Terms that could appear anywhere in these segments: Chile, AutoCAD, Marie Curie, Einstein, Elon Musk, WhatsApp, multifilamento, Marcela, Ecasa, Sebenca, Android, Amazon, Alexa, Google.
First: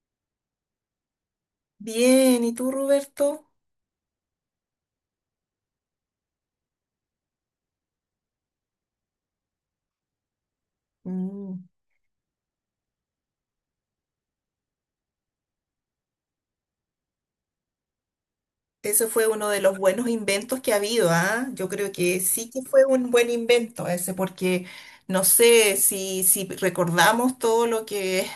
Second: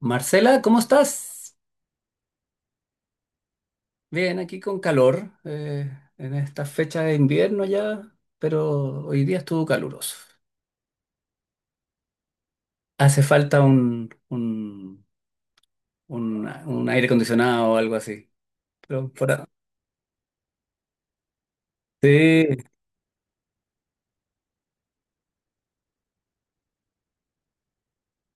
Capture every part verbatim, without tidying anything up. Marcela, ¿cómo estás? Bien, ¿y tú, Roberto? Bien, aquí con calor, eh, en esta fecha de invierno ya, pero hoy día estuvo caluroso. Mm. Hace falta un, un, un- un aire acondicionado o algo así. Eso Pero fue por a- uno de los buenos inventos que ha habido, ¿ah? Yo creo que Sí, sí que fue un buen invento ese, porque no sé si, si recordamos todo lo que,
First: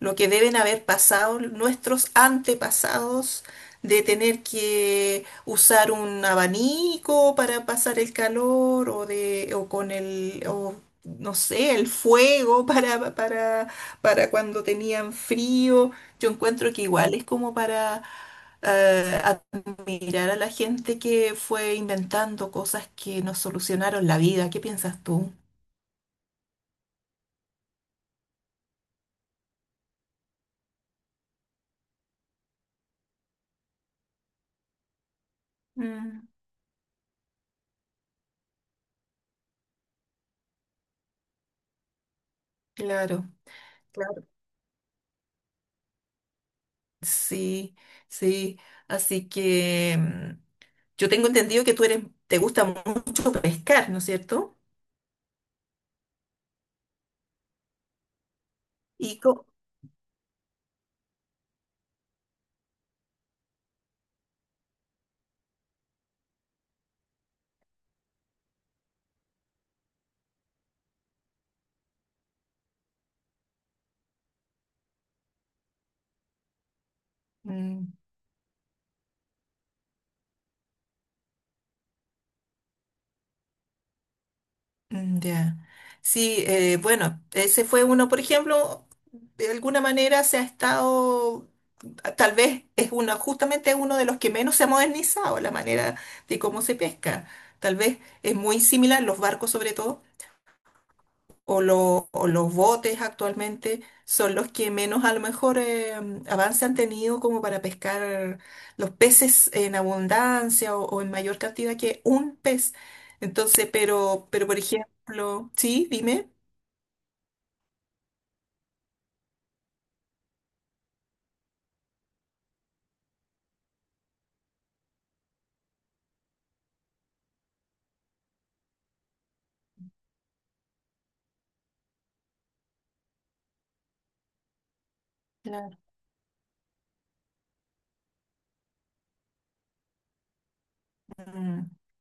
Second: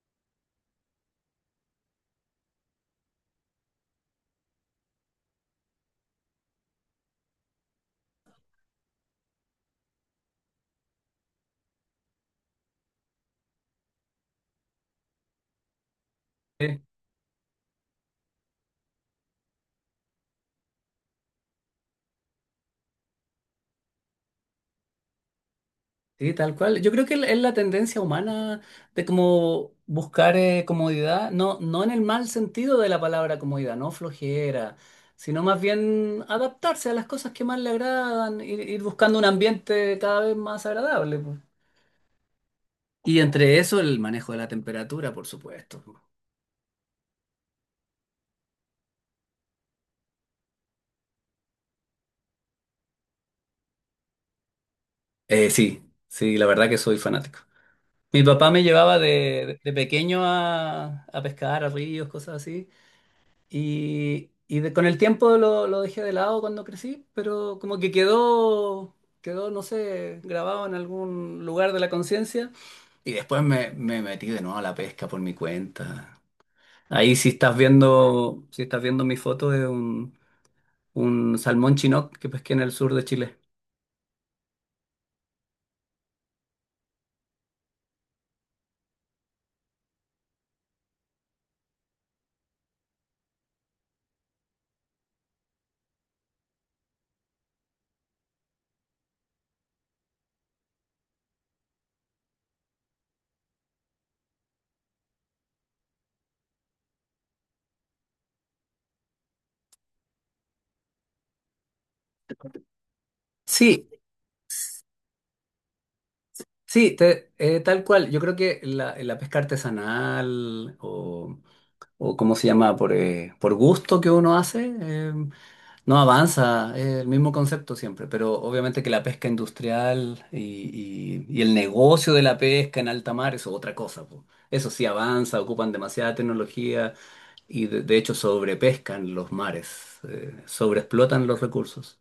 lo que deben haber pasado nuestros antepasados de tener que usar un abanico para pasar el calor o de, o con el, o no sé, el fuego para, para, para cuando tenían frío. Yo encuentro sí. que igual es como para eh, admirar a la gente que fue inventando cosas que nos solucionaron la vida. ¿Qué piensas tú? Sí, tal cual. Yo creo que es la tendencia humana de como buscar eh, comodidad, no, no en el mal sentido de la palabra comodidad, no flojera, sino más bien Mm. adaptarse a las cosas que más le agradan, ir, ir buscando un ambiente cada vez más agradable, po. Y Claro, entre eso el claro. manejo de la temperatura, por supuesto. Sí, sí. Así que mm, yo tengo entendido que tú eres, te gusta mucho pescar, ¿no es cierto? Eh, sí, sí, la verdad que soy fanático. Mi papá me llevaba Y co- de, de pequeño a, a pescar, a ríos, cosas así. Y, y de- con el tiempo lo, lo dejé de lado cuando crecí, pero como que quedó, quedó, no sé, grabado en algún lugar de la conciencia. Y después me, me metí de nuevo a la pesca por mi cuenta. Ahí si estás Mm. viendo, si estás viendo mi foto de un, un salmón chinook que pesqué en el sur de Chile. Mm. Ya. Sí, eh, bueno, ese fue uno, por ejemplo, de alguna manera se ha estado, tal vez es uno, justamente es uno de los que menos se ha modernizado la manera de cómo se pesca. Tal vez es muy similar, los barcos sobre todo o, lo- o los botes actualmente son los que menos a lo mejor eh, avance han tenido como para pescar los peces en abundancia o, o en mayor cantidad que un pez. Entonces, Sí, pero, pero por ejemplo, sí, dime. sí, te- eh, tal cual. Yo creo que la, la pesca artesanal o, o cómo se llama, por, eh, por gusto que uno hace, no avanza, es el mismo concepto siempre, pero obviamente que la pesca industrial y, y- y el negocio de la pesca en alta mar eso es otra cosa, po. Eso sí avanza, ocupan Claro. demasiada tecnología y de, de hecho sobrepescan los mares, eh, sobreexplotan los Mm. recursos.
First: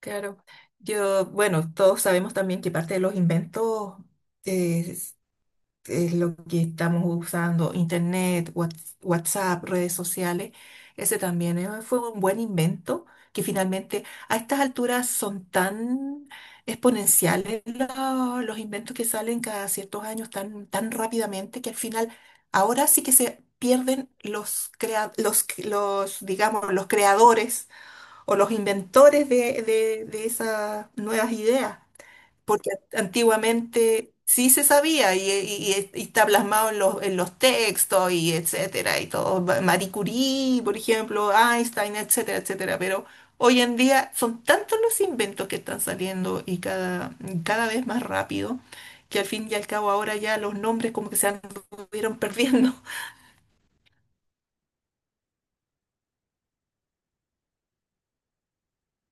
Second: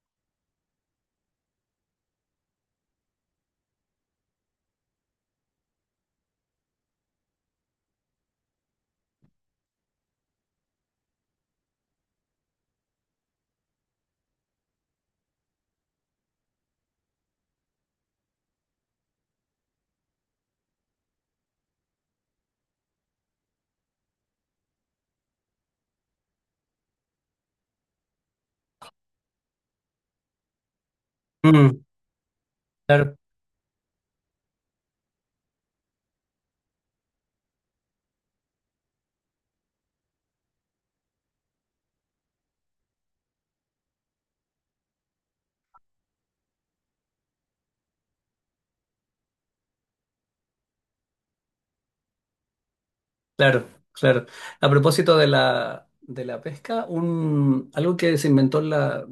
Claro. Yo, bueno, todos sabemos también que parte de los inventos eh, es lo que estamos usando, internet, Whats- WhatsApp, redes sociales, ese también eh, fue un buen invento que finalmente a estas alturas son tan exponenciales lo- los inventos que salen cada ciertos años tan, tan, rápidamente que al final ahora sí que se pierden los, crea- los, los, digamos, los creadores o los inventores de, de de esas nuevas ideas. Mm, Porque antiguamente sí se sabía y, y- y está plasmado en los, en los textos y etcétera, y todo. Marie Curie, por ejemplo, Einstein, etcétera, etcétera. Pero hoy en día son tantos los inventos que están saliendo y cada, cada vez más rápido, que al fin y al cabo ahora ya los nombres como que se anduvieron perdiendo. claro, claro. A propósito de la, de la pesca, un, algo que se inventó en la,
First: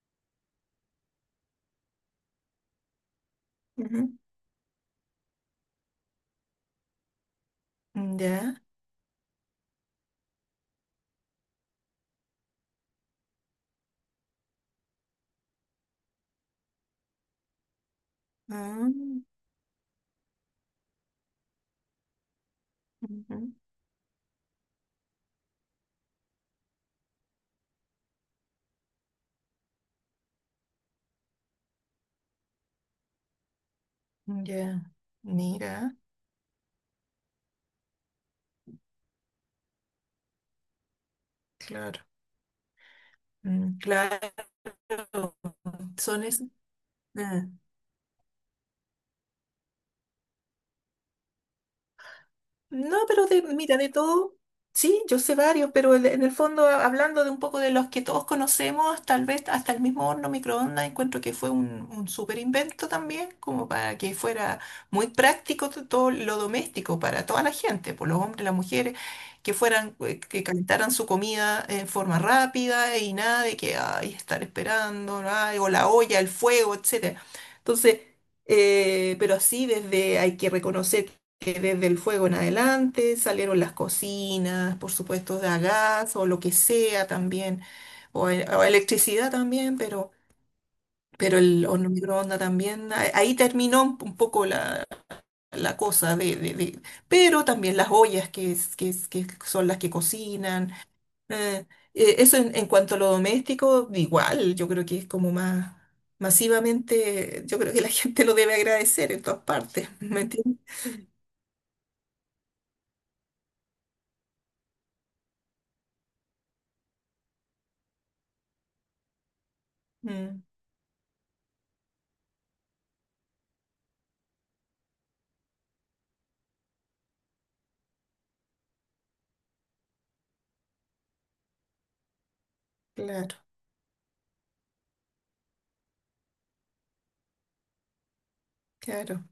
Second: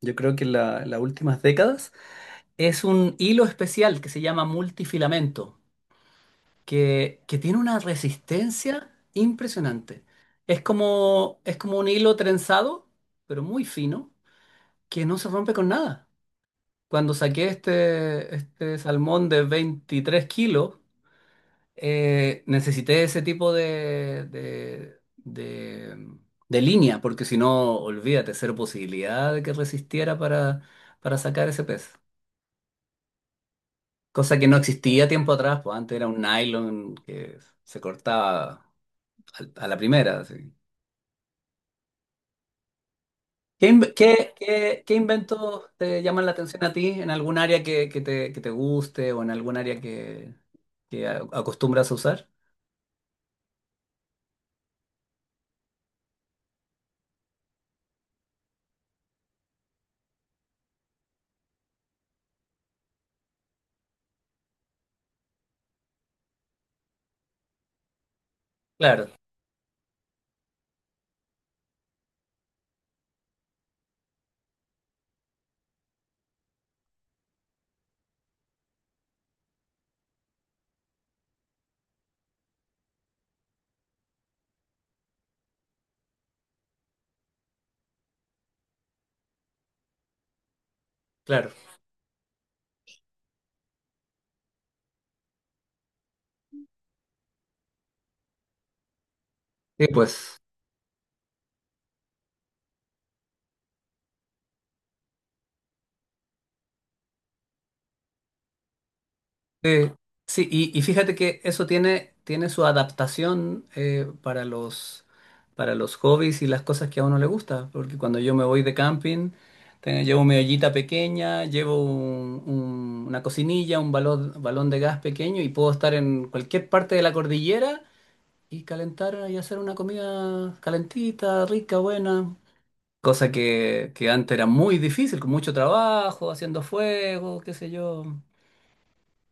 yo creo que en la- las últimas décadas es un hilo especial que Ujú. se llama multifilamento, que, que tiene una Ya. resistencia impresionante. Es como, es como un hilo trenzado, pero muy fino, que no se rompe con nada. Cuando saqué este, este Ah, salmón de veintitrés kilos, eh, necesité ese ujú. tipo de, de, de, de línea, porque si no, olvídate, cero posibilidad de que resistiera para, para sacar ese pez. Cosa que no Ya. existía tiempo atrás, pues Mira, antes era un nylon que se cortaba al- a la primera, así. claro. ¿Qué, Mm. inv- Claro. qué- qué- qué inventos te Son llaman la esos. atención a ti en algún Ah. área que, que te, que te guste o en algún área que, que a- acostumbras a usar? No, pero de, mira, de todo, sí, yo sé varios, pero el- en el fondo, a- hablando de un poco de los que todos conocemos, tal vez hasta el mismo horno microondas, encuentro que fue un, un súper invento también, como para que fuera muy práctico to- todo lo doméstico para toda la gente, por los hombres, las mujeres, Claro, que fueran, eh, que calentaran su comida en forma rápida y nada de que, ay, estar esperando, ay, o la olla, el fuego, etcétera. Entonces, eh, pero así desde hay que reconocer eh, desde el fuego en adelante, salieron las cocinas, por supuesto, de a gas o lo que sea también, o, e- o electricidad también, pero, pero, claro. el horno microondas también. a- Ahí terminó un un poco la, la cosa de, de- de- Pero también las ollas que, es- que, es- que son las Sí, que pues. cocinan. eh, eh, Eso en, en cuanto a lo doméstico, igual, yo creo que es como más masivamente, yo creo que la gente lo debe agradecer en todas partes, Sí, ¿me sí, entiendes? y, y fíjate que eso tiene, tiene su adaptación eh, para los, para los hobbies y las cosas que a uno le gusta. Porque cuando yo me voy de camping, te- llevo mi Mm. ollita pequeña, llevo un- un- una cocinilla, un balón, balón de gas pequeño y puedo estar en cualquier parte de la cordillera y calentar y hacer una comida calentita, rica, buena. Cosa Claro, que, que antes era muy difícil, con mucho trabajo, haciendo fuego, qué sé yo. claro.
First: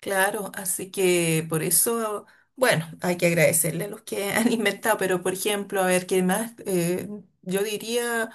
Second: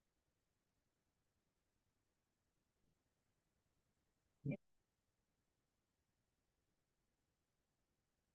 Claro, así que por eso, bueno, hay que agradecerle a los que han inventado, pero por ejemplo, a ver, ¿qué más? Eh, yo diría.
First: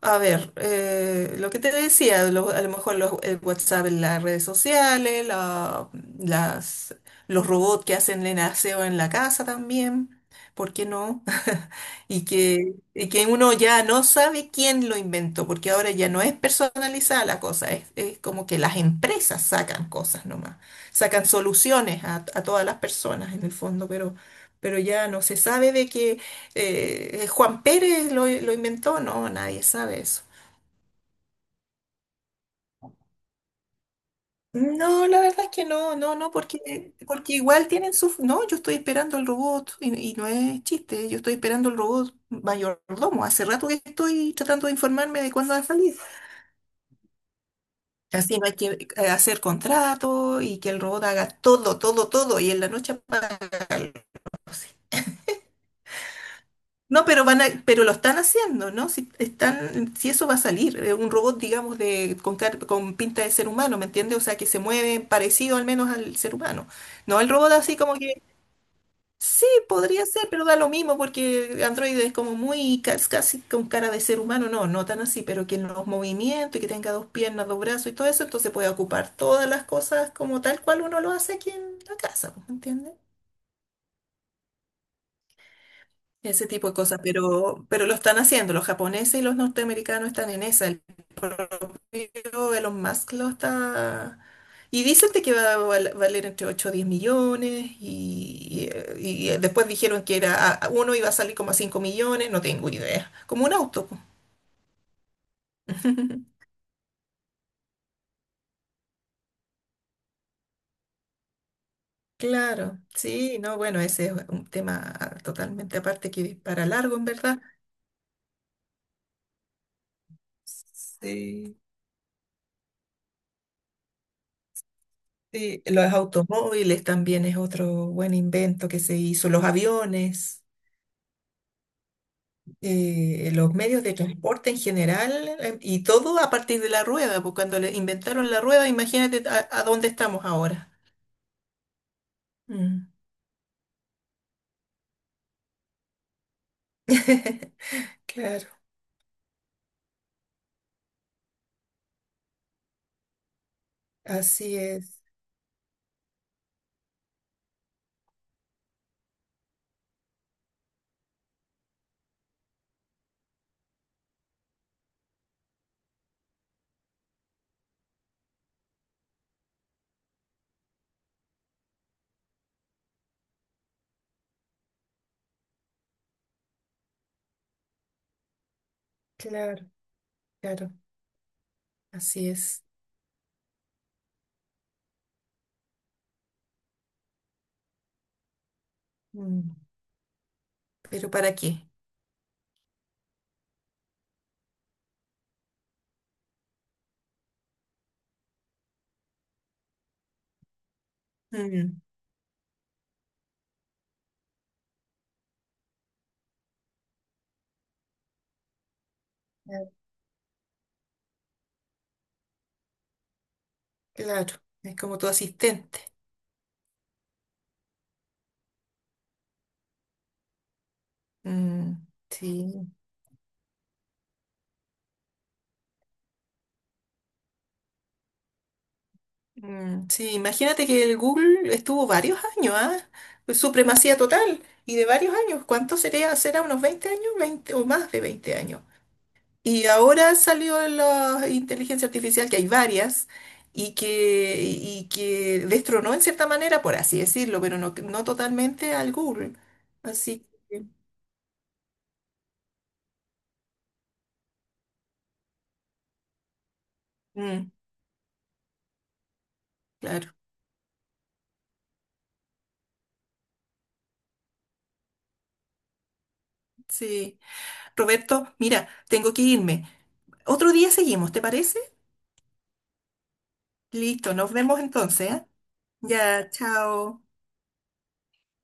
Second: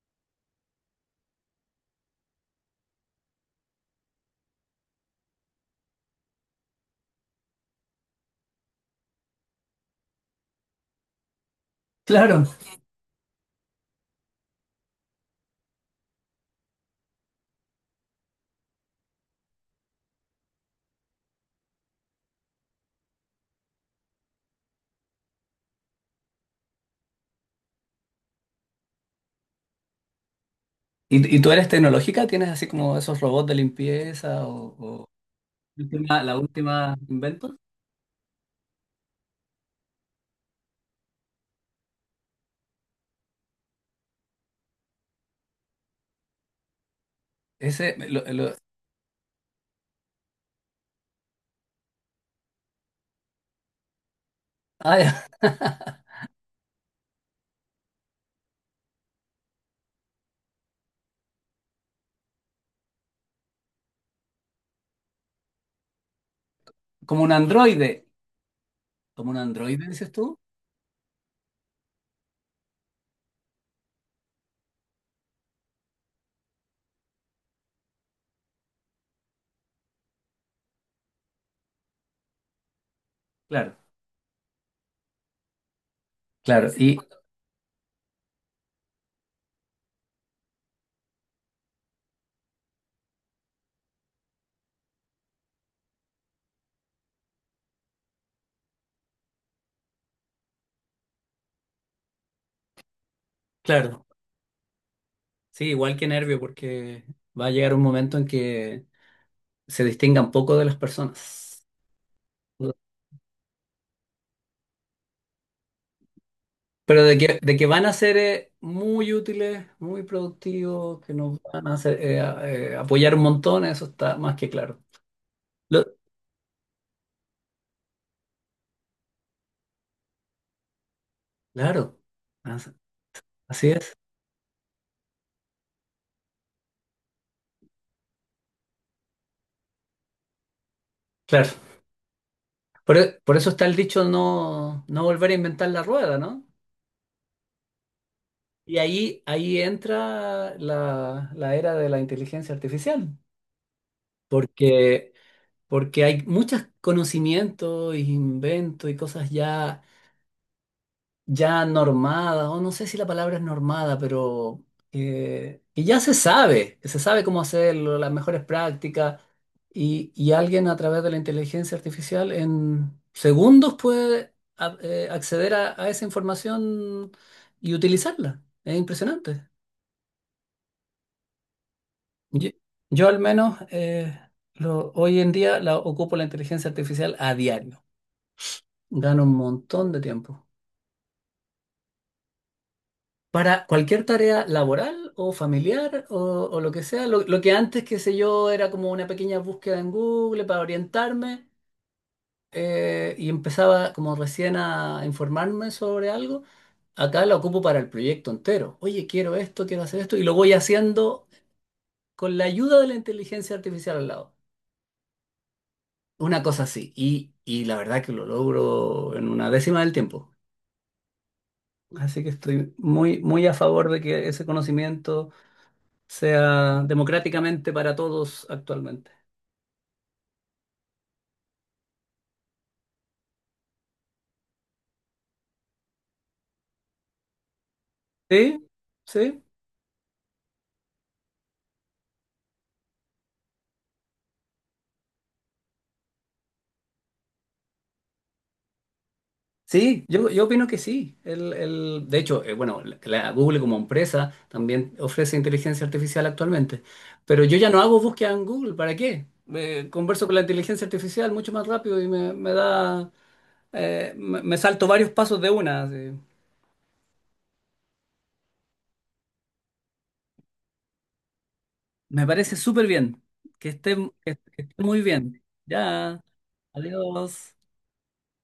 A ver, eh, lo que te decía, lo- a lo mejor los, el WhatsApp en las redes sociales, la- las, los robots que hacen el aseo en la casa también, ¿por qué no? Y Claro. que, y que uno ya no sabe quién lo inventó, porque ahora ya no es personalizada la cosa, es, es como que las empresas sacan cosas nomás, sacan soluciones a, a todas las personas en el fondo, pero, pero, ya no se sabe de qué eh, Juan Pérez lo, lo inventó, no, nadie sabe eso. ¿Y, y tú eres tecnológica? ¿Tienes así como esos robots de limpieza o, No, o la verdad es que la no, no, última- no, la porque, última porque invento? igual tienen su. No, yo estoy esperando el robot y, y no es chiste, yo estoy esperando el robot mayordomo. Hace rato que estoy tratando de informarme de cuándo va a salir. Ese, lo- Así no hay lo- que eh, hacer contrato y que el robot haga todo, todo, todo y en la noche apaga. ah, ya, No, pero van a, pero lo están haciendo, ¿no? Si están, si eso va a salir, eh, un robot, digamos, de, con, car- con pinta de ser humano, ¿me entiendes? O sea, que se mueve parecido al menos al ser humano. No, como el un robot así androide. como que, ¿Como un sí, androide, podría dices ser, tú? pero da lo mismo porque Android es como muy, cas- casi con cara de ser humano, no, no tan así, pero que los movimientos y que tenga dos piernas, dos brazos y todo eso, entonces puede ocupar todas las cosas como tal cual uno lo hace aquí en la casa, ¿me entiendes? Claro, Ese tipo claro. de Y cosas, pero, pero lo están haciendo, los japoneses y los norteamericanos están en esa, el propio Elon Musk lo está. Y dicen de que va a val- valer entre ocho o diez millones y, y- eh, y después dijeron que era a- uno iba a salir como a cinco millones, no tengo idea, como un auto. Po. claro, sí, igual que nervio, porque va a llegar un momento en que se distingan poco de las personas. Claro, sí, no, bueno, ese es un tema totalmente aparte que para largo, Pero en de verdad. que, de que van a ser eh, muy útiles, muy productivos, que nos Sí. van a hacer, eh, a- eh, apoyar un montón, eso está más que claro. Sí, Lo- los automóviles también es otro buen invento que se hizo, los aviones, claro, as- eh, los así medios es. de transporte en general, eh, y todo a partir de la rueda, porque cuando le inventaron la rueda, imagínate a, a dónde estamos ahora. Claro. Mm. Por, e- por eso está el dicho no, no volver a inventar la rueda, ¿no? Claro, Y ahí, ahí entra la, la era de la inteligencia artificial, así es, porque, porque hay muchos conocimientos, inventos y cosas ya ya normada, o no sé si la palabra es normada, pero eh, que ya se sabe, que se sabe cómo hacerlo, las mejores prácticas, y, y alguien a través de la inteligencia artificial en segundos puede a- eh, acceder a, a esa información y utilizarla. Es impresionante. claro, claro, así Yo, es. yo al menos eh, lo- hoy en día la, ocupo la inteligencia artificial a diario. Gano un Mm. montón de tiempo. Pero ¿para qué? Para cualquier tarea laboral o familiar o, o lo que sea, lo, lo que antes, qué sé yo, era como una pequeña búsqueda en Google para orientarme Mm. eh, y empezaba como recién a informarme sobre algo, acá la ocupo para el proyecto entero. Oye, quiero esto, quiero hacer esto y lo voy haciendo con la ayuda de la inteligencia artificial al lado. Claro, es como tu asistente. Una cosa así. Y, y la verdad que lo logro en una décima del tiempo. Mm. Así que Sí. estoy muy, muy a favor de que ese conocimiento sea democráticamente para todos actualmente. Mm, sí, imagínate que el Google estuvo varios años, ¿ah? Pues supremacía total y de varios años. ¿Cuánto sería? ¿Será unos veinte años? veinte o más de veinte Sí, años. sí, Y ahora salió la inteligencia artificial, que hay varias, y que, y que destronó en cierta manera, por así decirlo, pero no, no totalmente al Google. sí, Así yo, yo que, opino que sí. El, el- de hecho, eh, bueno, la la Google como empresa también ofrece inteligencia artificial actualmente, pero mm, yo ya no hago búsqueda en Google, ¿para qué? Eh, claro, Converso con la inteligencia artificial mucho más rápido y me, me da, eh, me, me salto varios pasos de una, así. sí. Roberto, mira, tengo que irme. Otro día seguimos, ¿te parece? Me parece súper bien, que esté, Listo, nos que vemos esté muy entonces, ¿ah? bien. Ya, Ya, chao. adiós.